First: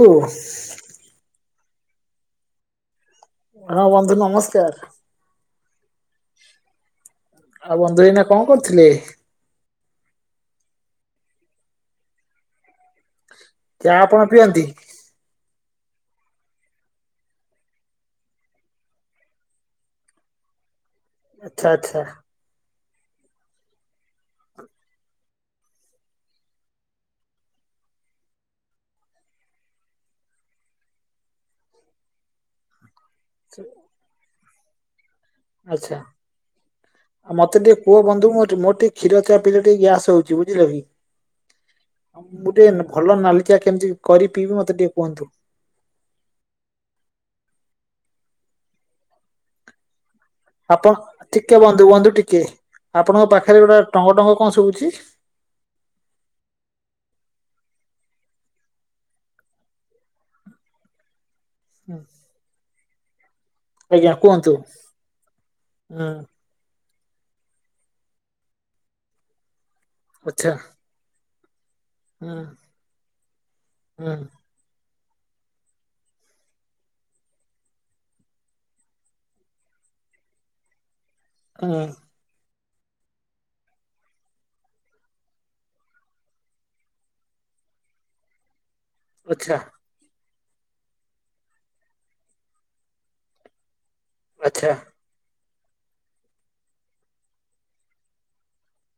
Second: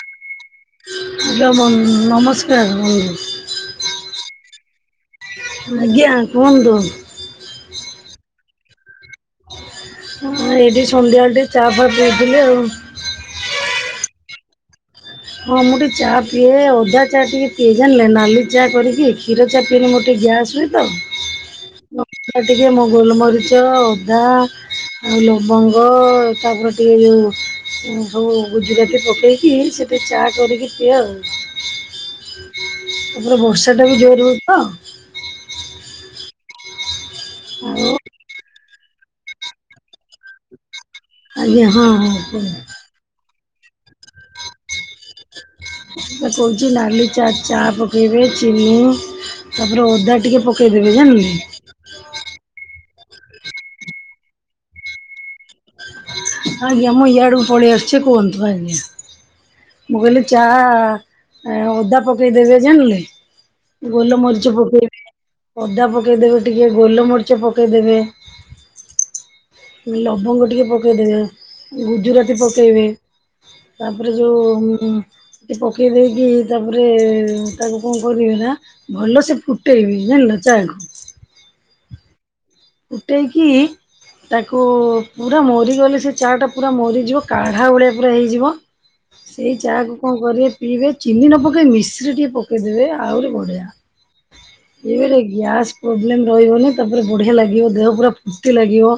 କୁ ନମସ୍କାର। ହଁ ବନ୍ଧୁ ନମସ୍କାର। ଆଜ୍ଞା କୁହନ୍ତୁ। ଆଉ ବନ୍ଧୁ ଏଇନା କଣ କରୁଥିଲେ? ହ ଏଇଠି ସନ୍ଧ୍ୟାବେଳେ ଟିକେ ଚା ଫା ପିଉଥିଲୁ ଆଉ। ଚା ଆପଣ ପିଅନ୍ତି? ହଁ ମୁଁ ଟିକେ ଚା ପିଏ ଅଦା ଚା ଟିକେ ପିଇ ଜାଣିଲେ ନାଲି ଚା କରିକି କ୍ଷୀର ଚାପିନେ ଗୋଟେ ଗ୍ୟାସ୍ ହୁଏ ତ ଆଛା ଆଚ୍ଛା। ସେ ଟିକିେ ମୁଁ ଗୋଲ ମରିଚ ଓଦା ଆଉ ଲବଙ୍ଗ ତାପରେ ଟିକେ ଯଉ ସଉ ଗୁଜୁରାଟି ପକେଇକି ଟିକେ ଚା କରିକି ପିଏ ଆଉ ତାପରେ ବର୍ଷାଟା ବି ଜୋର ହେଉଛି ତ ଆଚ୍ଛା ଆଉ ମତେ ଟିକେ କୁହ ଆଉ ବନ୍ଧୁ ମୋର ଟିକେ କ୍ଷୀର ଚା ପିଇଲେ ଟିକେ ଗ୍ୟାସ ହଉଛି ବୁଝିଲକି ଆଜ୍ଞା ହଁ ହଁ କୁହ। ମୁଁ ଟିକେ ଭଲ ନାଲି ଚା କେମିତି କରି ପିଇବି ମତେ ଟିକେ କୁହନ୍ତୁ। କହୁଛି ନାଲି ଚା ଚା ପକେଇବେ ଚିନି ତାପରେ ଅଦା ଟିକେ ପକେଇଦେବେ ଆପଣ ଜାଣିଲେ ଟିକେ ବନ୍ଧୁ ବନ୍ଧୁ ଟିକେ ଆପଣଙ୍କ ପାଖରେ ଗୋଟେ ଟଙ୍ଗ ଟଙ୍ଗ କଣ ଶୁଭୁଚି? ଆଜ୍ଞ ମୁଁ ଏଆଡକୁ ପାଲେଇଆସୁଚି କୁହନ୍ତୁ ଆଜ୍ଞା ମୁଁ କହିଲି ଚାହା ଆ ଓଦା ପକେଇଦେବେ ଜଣିଲେ ଆଜ୍ଞା କୁହନ୍ତୁ ଗୋଲମରିଚ ପକେଇବେ ଅଦା ହୁଁ ପକେଇଦବେ ଟିକେ ଗୋଲମରିଚ ପକାଇଦେବେ ଆଚ୍ଛା ଲବଙ୍ଗ ଟିକେ ପକାଇଦେବେ। ହୁଁ ଗୁଜୁରାତି ପକେଇବେ ତାପରେ ହୁଁ ଯଉ ସେଠି ପକାଇ ଦେଇକି ତାପରେ ତାକୁ କଣ କରିବେ ନା ଭଲ ସେ ଫୁଟେଇବି ଜାଣିଲ ଚାକୁ ହୁଁ। ଫୁଟେଇକି ତାକୁ ପୁରା ମରିଗଲେ ସେ ଚା ଟା ପୁରା ମରିଯିବ କାଢ଼ା ଭଳିଆ ପୁରା ହେଇଯିବ ସେଇ ଆଚ୍ଛା ଚା କୁ କଣ କରିବେ ପିଇବେ ଚିନି ନ ପକେଇ ମିଶ୍ରି ଟିକେ ପକେଇଦେବେ ଆହୁରି ବଢିଆ। ଆଚ୍ଛା। ଏବେ ଗ୍ୟାସ୍ ପ୍ରୋବ୍ଲେମ୍ ରହିବନି ତାପରେ ବଢ଼ିଆ ଲାଗିବ ଦେହ ପୁରା ଫୁର୍ତ୍ତି ଲାଗିବ।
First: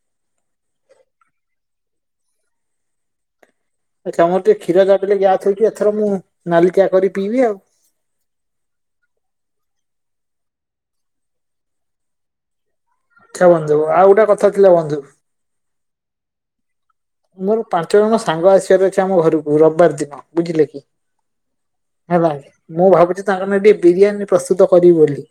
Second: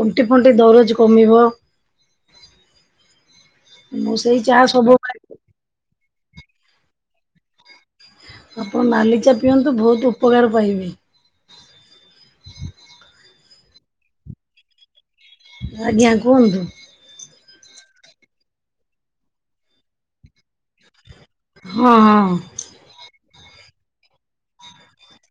ତଣ୍ଟି ଫଣ୍ଟି ଦରଜ କମିବ। ମୁଁ ଆଚ୍ଛା ସେଇ ମୋର ଚା ଟିକେ କ୍ଷୀର ଗାଡିଲେ ସବୁବେଳେ ଗ୍ୟାସଥଇଛି ଏଥର ମୁଁ ନାଲଲିିକଆ କରି ପିଇବି ଆଉ। ଆପଣ ନାଲିଚା ପିଅନ୍ତୁ ବହୁତ ଉପକାର ପାଇବେ। ଆଖ ବନ୍ଧୁ ଆଉ ଗୋଟେ କଥା ଥିଲା ବନ୍ଧୁ। ଆଜ୍ଞା କୁହନ୍ତୁ। ମୋର ପାଞ୍ଚ ଜଣ ସାଙ୍ଗ ଆସିବାର ଅଛି ଆମ ଘରକୁ ରବିବାର ଦିନ ବୁଝିଲେ କି। ହଁ ହଁ ହେଲା ମୁଁ ଭାବୁଛି ତାଙ୍କର ଟିକେ ବିରିୟାନୀ ପ୍ରସ୍ତୁତ କରିବି ବୋଲି।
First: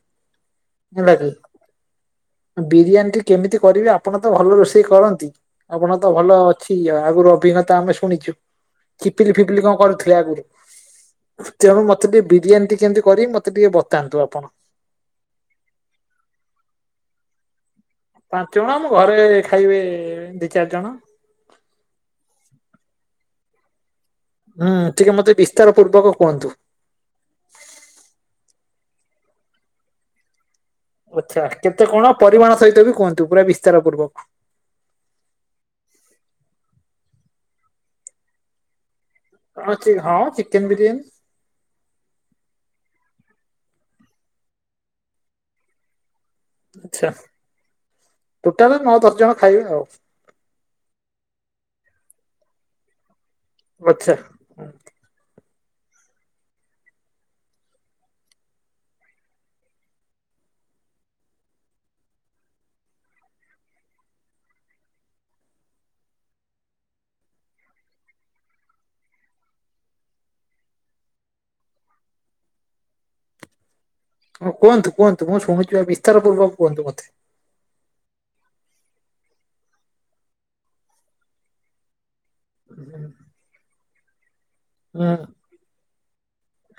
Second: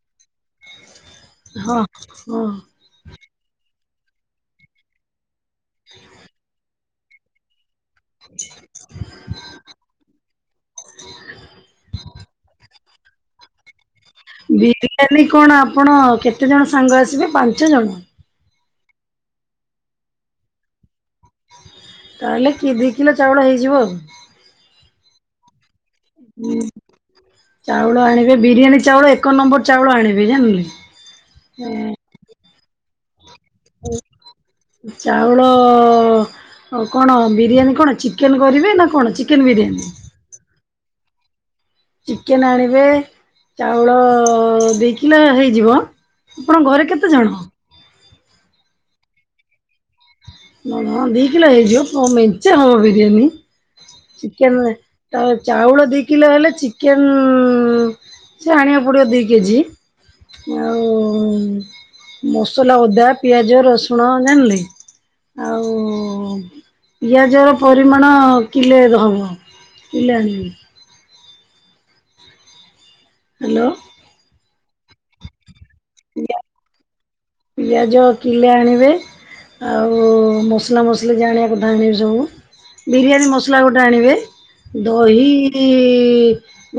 ହେଲା କି ହଁ ହଁ ବିରିୟାନୀ ଟ କେମିତି କରିବେ ଆପଣ ତ ଭଲ ରୋଷେଇ କରନ୍ତି ଆପଣ ତ ଭଲ ଅଛି ଆଗରୁ ଅଭିଜ୍ଞତା ତ ଆମେ ଶୁଣିଛୁ ଚିପିଲି ଫିପିଲି କଣ କରୁଥିଲେ ଆଗରୁ ତେଣୁ ମତେ ଟିକେ ବିରିଆନି ଟି କେମିତି କରିବି ମତେ ଟିକେ ବ ବିରିୟାନୀ କଣ ଆପଣ କେତେ ଜଣ ସାଙ୍ଗ ଆସିବେ ପାଞ୍ଚ ଜଣ ପାଞ୍ଚ ଜଣ ଆମ ଘରେ ଖାଇବେ ଦି ଚାରି ଜଣ। ତାହେଲେ କି ଦୁଇ କିଲୋ ଚାଉଳ ହେଇଯିବ ଆଉ ହୁଁ ଟିକେ ମତେ ବିସ୍ତାର ପୂର୍ବକ କୁହନ୍ତୁ। ଚାଉଳ ଆଣିବେ ବିରିୟାନୀ ଚାଉଳ ଏକ ନମ୍ବର ଚାଉଳ ଆଣିବେ ଜାଣିଲେ ଆଛା କେତେ କଣ ପରିମାଣ ସହିତ ବି କୁହନ୍ତୁ ପୁରା ବିସ୍ତାର ପୂର୍ବକ। ଚାଉଳ କଣ ବିରିୟାନୀ କଣ ଚିକେନ୍ କରିବେ ନା କଣ ଚିକେନ ହ ବିରିୟାନୀ? ଚି ହଁ ଚିକେନ ବିରିୟାନୀ ଚିକେନ ଆଣିବେ ଚାଉଳ ଦି କିଲ ହେଇଯିବ। ଆପଣ ଘରେ କେତେ ଆଛା ଜଣ? ଟୋଟାଲ ନଅ ଦଶ ଜଣ ଖାଇବେ ଆଉ। ନ ଦିଇ କିଲୋ ହେଇଯିବ ଆ ମେଞ୍ଚ ହବ ବିରିୟାନୀ। ଆଛା। କେମିତି ଚା-ଚାଉଳ ଦି କିଲୋ ହେଲେ ଚିକେନ୍ ଉଁ। ସେ ଆଣିବା ପଡ଼ିବ ଦି କେଜି। ଆଉ ମସଲା ଅଦା ପିଆଜ ରସୁଣ ଜାଣିଲେ। ଆଉ ପିଆଜର ପରିମାଣ କିଲେ ହବ। [unintelligible] ହ୍ୟାଲୋ। ହଁ କୁହନ୍ତୁ କୁହନ୍ତୁ ମୁଁ ଶୁଣୁଛି ବା ବିସ୍ତାର ପିଆ ପୂର୍ବ କୁହନ୍ତୁ ମୋତେ। ପିଆଜ କିଲେ ଆଣିବେ। ଆଉ ମସଲା ମସଲି ଯାହା ଆଣିବା କଥା ଆଣିବେ ସବୁ। ବିରିୟାନୀ ମସଲା ଗୋଟେ ଆଣିବେ ହୁଁ ଦହି ତି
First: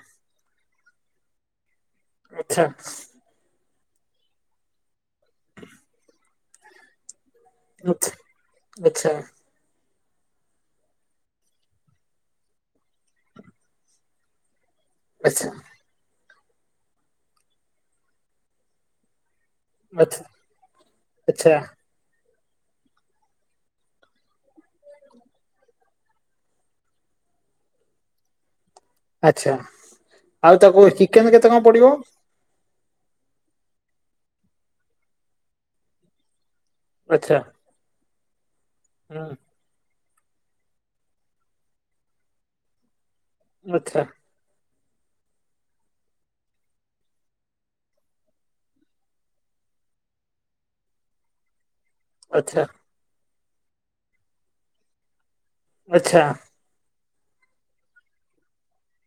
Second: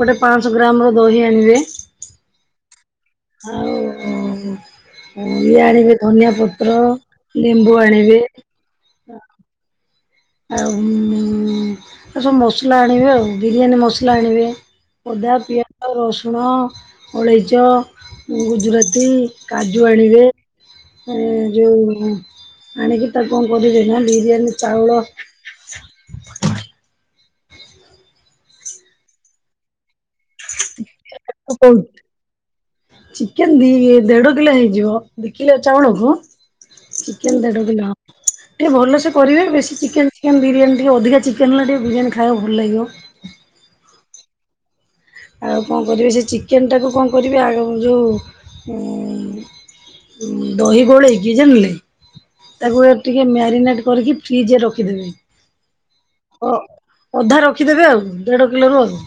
ଗୋଟେ ପାଞ୍ଚଶହ ଗ୍ରାମର ଦହି ଆଣିବେ। ଆଛା। ଆଉ ଇଏ ଆଣିବେ ଧନିଆ ପତ୍ର। ଲେମ୍ବୁ ଆଣିବେ। ଆଛା। ଆଉ ଆଉ ସବୁ ମସଲା ଆଣିବେ ଆଉ ବିରିୟାନୀ ମସଲା ଆଣିବେ। ଅଦା ଆଚ୍ଛା ପିଆଜ ରସୁଣ ଅଳେଇଚ ଗୁଜୁରାତି। କାଜୁ ଆଣିବେ ଆଚ୍ଛା ଉଁ ଆଚ୍ଛା ଯୋଉ ଆଣିକି ତାକୁ କଣ କରିବେ ନା ବିରିୟାନୀ ଚାଉଳ ଆଛା ଆଉ ତାକୁ ଇ କୋଉଠି ଚିକେନ ଦି ଦେଢ କିଲୋ ହେଇଯିବ ଦି କିଲୋ ଚାଉଳକୁ ଆଚ୍ଛା ଚିକେନ ଦେଢ କିଲୋ ଟିକେ ଭଲସେ ହୁଁ କରିବେ ବେଶୀ ଚିକେନ କେନ ବିରିୟାନ ଟିକେ ଅଧିକ ଚେନେଲା ଟେ ବିରିୟାନ ଖାଇବାକୁ ଭଲ ଲାଗିବ। ଆଚ୍ଛା। ଆଉ କଣ କରିବି ସେ ଚିକେନଟାକୁ କଣ କରିବେ ଆଗ ଯଉ ଉଁ ଦହି ଗୋଳେଇକି ଜଣିଲେ ଆଚ୍ଛା ତାକୁ ଟିକେ ମ୍ୟାରିନେଟ କରିକି ଫ୍ରିଜରେ ରଖିଦେବେ। ଆଚ୍ଛା। ଅ ଅଧା ରଖିଦେବେ ଆଉ ଦେଢ କିଲୋରୁ ଆଉ।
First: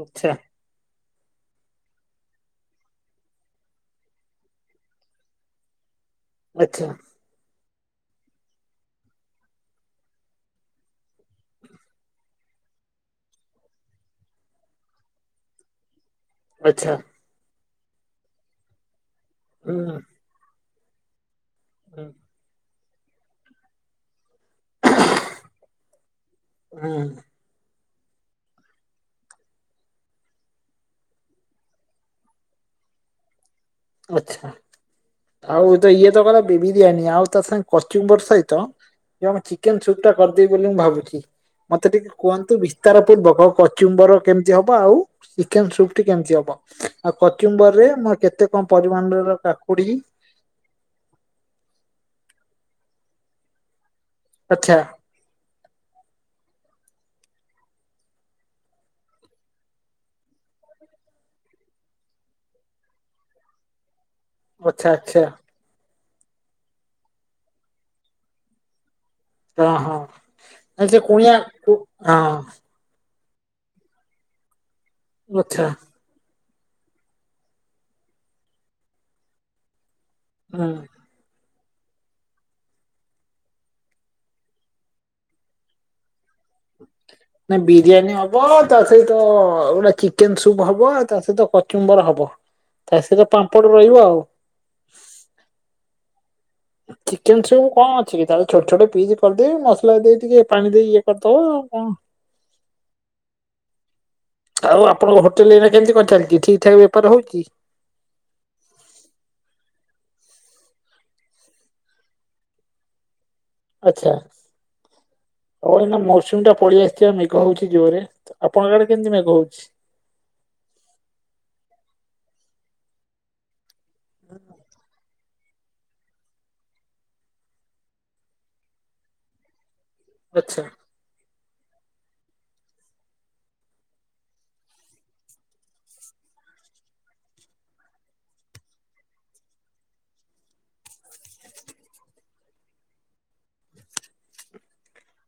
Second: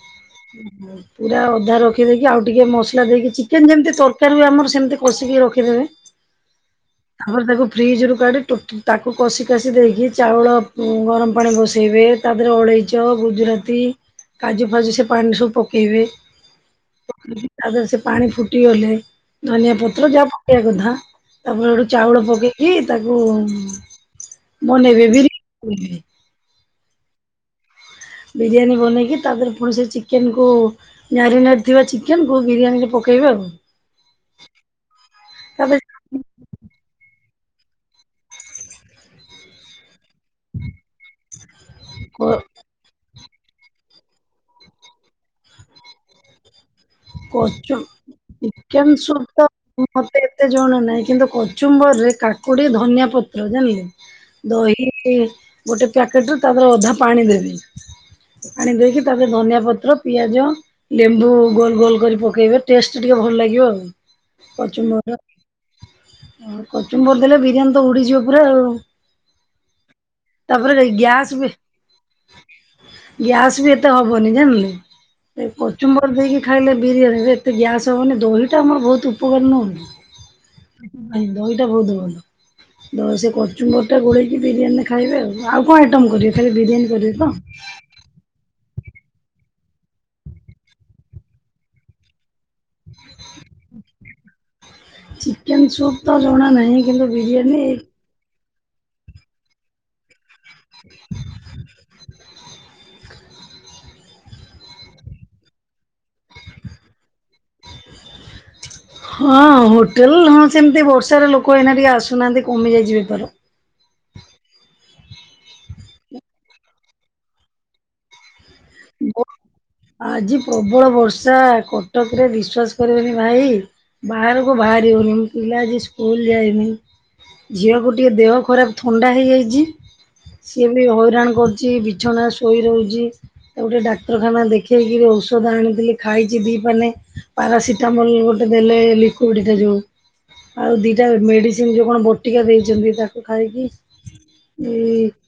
ଆଚ୍ଛା। ହୁଁ ହୁଁ। ପୁରା ଅଧା ରଖି ଦେଇକି ଆଉ ଟିକେ ମସଲା ଦେଇକି ଚିକେନ ଯେମିତି ତରକାରୀ ବି ଆମର ସେମିତି କଷିକି ରଖିଦେବେ। [inaudible] ଆଚ୍ଛା। ତାପରେ ତାକୁ ଫ୍ରିଜରୁ କାଢି ଟୁ ତାକୁ କଷି କଷି ଦେଇକି ଚାଉଳ ଉଁ ଗରମ ପାଣି ବସେଇବେ। ତା ଦେହରେ ଅଳେଇଚ ଗୁଜୁରାତି କାଜୁ ଫାଜୁ ସେ ପାଣିରେ ସବୁ ପକେଇବେ। ଆଚ୍ଛା। ତାପରେ ସେ ପାଣି ଫୁଟିଗଲେ ଧନିଆ ହୁଁ ପତ୍ର ଯାହା ପକେଇବା କଥା। ତାପରେ ଗୋଟେ ଚାଉଳ ହୁଁ ପକେଇକି ତାକୁ ବନେଇବେ ବି [unintelligible] ଉଁହୁଁ। ବିରିୟାନୀ ବନେଇକି ତାକୁ ପୁଣି ସେଇ ଚିକେନକୁ ମ୍ୟାରିନେଟ୍ ଥିବା ଚିକେନକୁ ବିରିୟାନୀ ରେ ପକେଇବେ ଆଉ। ଆଛା ଆଉ ଏ ତାପରେ ତ ଇଏ ତ କଲେ ବିରିୟାନୀ ଆଉ ତା ସାଙ୍ଗେ କଚ ବର୍ ସହିତ ଏଇ ଆମ ଚିକେନ ସୁପ୍ ଟା କରିଦେବି ବୋଲି ମୁଁ ଭାବୁଛି। ମତେ ଟିକେ କ କୁହନ୍ତୁ ବିସ୍ତାର ପୂର୍ବକ କଚୁମ୍ବର କେମିତି ହବ ଆଉ ଚିକେନ ସୁପ୍ ଟି କେମିତି ହବ? ଆଉ କଚିମ୍ବର କଚୁ ରେ ମୋର କେତେ କଣ ଚିକେନ ସୁପ୍ ପରିମାଣର ତ କାକୁଡି [unintelligible] ଏତେ ଜଣ ନାହିଁ କିନ୍ତୁ କଚୁମ୍ବର ରେ କାକୁଡି, ଧନିଆ ପତ୍ର ଜାଣିଲେ। ଆଚ୍ଛା ଦହି ଗୋଟେ ପ୍ୟାକେଟରେ ତାପରେ ଅଧା ପାଣି ଦେବି। ପାଣି ଦେଇକି ତାପରେ ଧନିଆ ପତ୍ର, ପିଆଜ, ଲେମ୍ବୁ ଗୋଲ ଗୋଲ କରି ପକେଇବେ ଟେଷ୍ଟ ଟିକେ ଭଲ ଲାଗିବ ଆଉ ଆଚ୍ଛା କଚୁମ୍ବରର। ଆଚ୍ଛା ଆଉ କଚୁମ୍ବର ଦେଲେ ବିରିୟାନୀ ତ ଉଡ଼ିଯିବ ପୁରା ଆଉ। ତ ହଁ, ଆ ତାପରେ ସେ କୁଣିଆ ବି କୁ, ହଁ। ଗ୍ୟାସ ବି ଏତେ ହବନି ଜାଣିଲେ, ସେ ଆଚ୍ଛା କଚୁମ୍ବର ଦେଇକି ଖାଇଲେ ବିରିୟାନୀରେ ଏତେ ଗ୍ୟାସ୍ ହବନି ଦହିଟା ଆମର ବହୁତ ଉପକାର ନୁହଁ କି। ହୁଁ। ଏଇ ଦହିଟା ବହୁତ ଭଲ। ତ ସେ କଚୁମ୍ବରଟା ଗୋଳେଇକି ବିରିୟାନୀରେ ଖାଇବେ ଆଉ, ଆଉ କ'ଣ ଆଇଟମ୍ କରିବେ? ଖାଲି ବିରିୟାନୀ କରିବେ ତ? ନାଇଁ ବିରିୟାନୀ ଆଉ ହବ ତା ସହିତ ଗୋଟେ ଚିକେନ ସୁପ୍ ହବ ଆଉ ତା ସହିତ କଚୁମ୍ବର ହବ। ତା ସହିତ ପାମ୍ପଡ ରହିବ ଆଉ। ଚିକେନ ସୁପ୍ ତ ଜଣା ନାହିଁ। କିନ୍ତୁ ଚିକେନ ବିରିୟାନୀ ସବୁ କ'ଣ ଅଛି କି ତାକୁ ଛୋଟ ଛୋଟ ପିସ୍ କରିଦେବି ମସଲା ଦେଇ ଟିକେ ପାଣି ଦେଇ ଇଏ କରି ଦେବ କ'ଣ [inaudible] ଆଉ ଆପଣଙ୍କ ହୋଟେଲ ଏଇନା କେମତି କ'ଣ ଚାଲିଛି ଠିକ୍ ଠାକ୍ ବେପାର ହଉଛି? ହଁ, ହୋଟେଲ ହଁ ସେମିତି ବର୍ଷାରେ ଲୋକ ଏଇନା ଟିକେ ଆସୁନାହାନ୍ତି କମି ଯାଇଛି ବେପାର। ଆଛା ହଁ, ଏଇନା ମୌସୁମୀ ଟା ପଳେଇ ଆସିଥିବା ମେଘ ହଉଛି ଜୋରରେ। ତ ଆପଣଙ୍କ ଆଡେ କେମିତି ମେଘ ହଉଛି? ଆଜି ପ୍ରବଳ ବର୍ଷା କଟକରେ ବିଶ୍ୱାସ କରିବେନି ଭାଇ ବାହାରକୁ ବାହାରିି ହଉନି। ପିଲା ଆଜି ସ୍କୁଲ ଯାଇନି, ଝିଅକୁ ଟିକେ ଦେହ ଖରାପ ଥଣ୍ଡା ହେଇଯାଇଛି। ଆଚ୍ଛା ସିଏ ବି ହଇରାଣ କରୁଛି, ବିଛଣା ଶୋଇ ରହୁଛି। ତାକୁ ଟିକେ ଡାକ୍ତରଖାନା ଦେଖେଇକିରି ଔଷଧ ଆଣିଥିଲି ଖାଇଛି ଦିଇପାନେ। ପାରାସିଟାମଲ ଗୋଟେ ଦେଲେ ଲିକୁଇଡଟା ଯୋଉ। ଆଉ ଦୁଇଟା ମେଡ଼ିସିନ୍ ଯେଉଁ କ'ଣ ବଟିକା ଦେଇଛନ୍ତି ତାକୁ ଖାଇକି ହୁଁ।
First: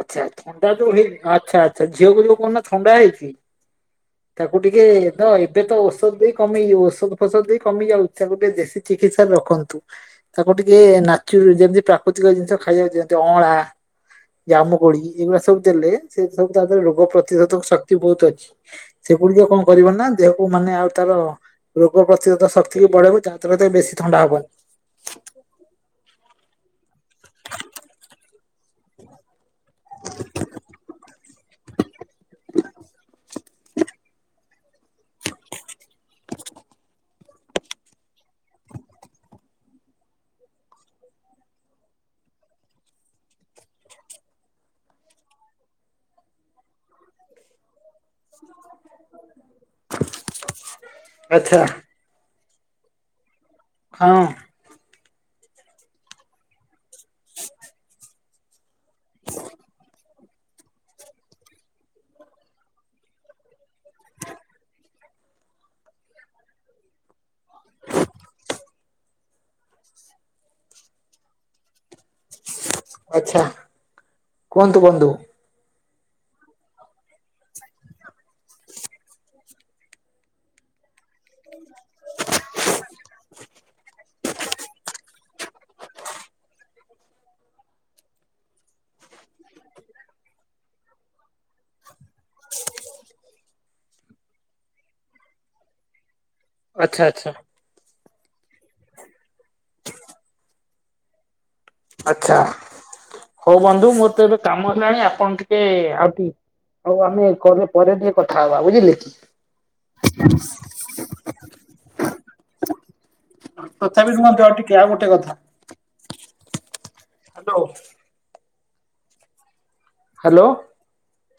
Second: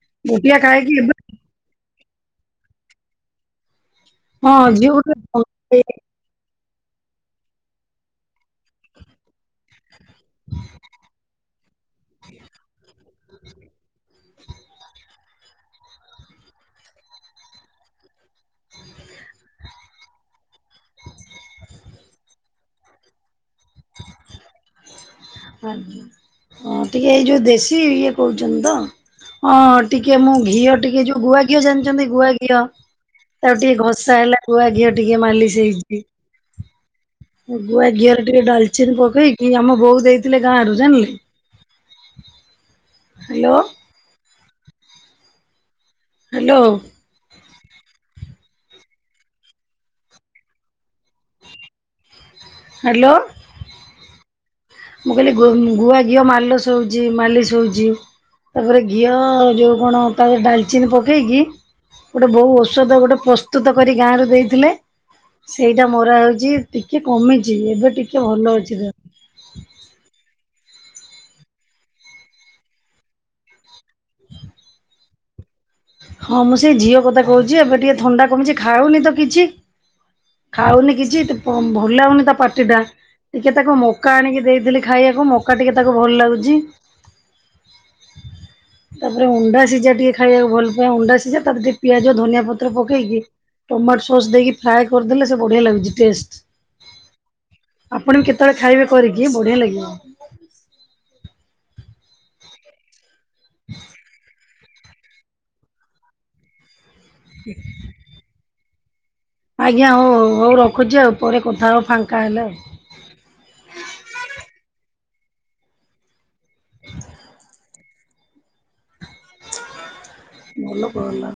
ଆଚ୍ଛା, ଆଚ୍ଛା, ଥଣ୍ଡା ତାକୁ ଖାଇକି ନେଇ ଏବେ ଆଚ୍ଛା ଆଚ୍ଛା ଝିଅକୁ ଯୋଉ କହୁନ ଥଣ୍ଡା ହେଇଛି ହଁ ତାକୁ ଟିକେ ଝିଅକୁ ତ ଏବେ ତ ଟିକେ ଔଷଧ ଦେଇ କମି ଯିବ ଔଷଧ ଫୌଷଧ ଦେଇ କମିଯାଉ ତାକୁ ଟିକେ ଦେଶୀ ଚିକିତ୍ସାରେ ରଖନ୍ତୁ। ତାକୁ ଟିକେ ନାଚୁ ଯେମିତି ପ୍ରାକୃତିକ ଜିନିଷ ଖାଇବାକୁ ଦିଅନ୍ତୁ ଅଁଳା ଜାମୁକୋଳି ଏଇ ଗୁଡା ସବୁ ଦେଲେ ସେ ସବୁ ତା ଧିରେ ରୋଗ ପ୍ରତିରୋଧକ ଶକ୍ତି ବହୁତ ଅଛି। ସେଗୁଡିକ କ'ଣ କରିବ ନା ଦେହକୁ ମାନେ ଆଉ ତାର ରୋଗ ପ୍ରତିରୋଧ ଶକ୍ତିକୁ ବଢେଇବ ଯା [inaudible] ବେଶୀ ଥଣ୍ଡା ହବନି। ଆଜ୍ଞା, ହଁ, ଟିକେ ଏଇ ଯୋଉ ଦେଶୀ ଇଏ କହୁଛନ୍ତି ତ। ହଁ, ଟିକେ ମୁଁ ଘିଅ ଟିକେ ଯୋଉ ଗୁଆ ଘିଅ ଜାଣିଛନ୍ତି ଗୁଆ ଘିଅ। ତାକୁ ଟିକେ ଘସା ହେଲା ଗୁଆ ଘିଅ ଟିକେ ମାଲିସ ହେଇଛି। ଗୁଆ ଘିଅରେ ଟିକେ ଡାଲଚିନ ପକେଇକି ଆମ ବୋଉ ଦେଇଥିଲେ ଗାଁରୁ ଜାଣିଲେ। Hello hello? ଆଚଛା। ହ୍ୟାଲୋ। ହଁ। ମୁଁ କହିଲି ଗୁଆ ଘିଅ ମାଲ ଶୋଉଛି ମାଲି ଶୋଉଛି। ତାପରେ ଘିଅ ଯୋଉ କଣ? ତାରେ ଡାଲଚିନି ପକେଇକି ଗୋଟେ ବୋ ଔଷଧ ଗୋଟେ ପ୍ରସ୍ତୁତ କର ଗାଁରୁ ଦେଇଥିଲେ ସେଇଟା ମୋରା ହେଉଛି ଟିକେ କମିଛି ଏବେ ଟିକେ ଭଲ ଅଛି ତ- ଆଛା କୁହନ୍ତୁ ବନ୍ଧୁ? ହଁ ମୁଁ ସେଇ ଝିଅ କଥା କହୁଛି ଏବେ ଟିକେ ଥଣ୍ଡା କମିଛି ଖାଉନି ତ କିଛି? ଖାଉନି କିଛି ଭଲ ଲାଗଉନି ତା ପାର୍ଟି ଟା ଟିକେ ତାକୁ ମକା ଆଣିକି ଦେଇଥିଲି ଖାଇବାକୁ ମକା ଟିକେ ତାକୁ ଭଲ ଲାଗୁଛି? ତାପରେ ଅଣ୍ଡା ସିଝା ଟିକେ ଖାଇବାକୁ ଭଲ ଅଣ୍ଡା ସିଝା ତା ଟିକେ ପିଆଜ ଧନିଆ ପତ୍ର ପକେଇକି ଟମାଟୋ ସସ୍ ଦେଇକି ଫ୍ରାଏ କରିଦେଲେ ସେ ବଢିଆ ଲାଗୁଛି ଟେଷ୍ଟ। ଆଚ୍ଛା ଆଚ୍ଛା। ଆପଣଙ୍କୁ କେତେବେଳେ ଖାଇବେ କରିକି ବଢିଆ ଲାଗିବ। ଆଚ୍ଛା ହଉ ବନ୍ଧୁ ମୋର ତ ଏବେ କାମ ହେଲାଣି ଆପଣ ଟିକେ ଆଉ ଆଉ ଆମେ ଘରେ ପରେ ଟିକେ କଥା ହବା ବୁଝିଲେ କି? ଆଜ୍ଞା ହଉ ହଉ ରଖୁଛି ଆଉ ଉପ କଥା ହେଉ ଫାଙ୍କା ହେଲେ ଆଉ। ତଥାପି ମଧ୍ୟ ଟିକେ ଆଉ ଗୋଟେ କଥା [inaudible] ହ୍ୟାଲୋ। ହ୍ୟାଲୋ। ଭଲ ପାଲା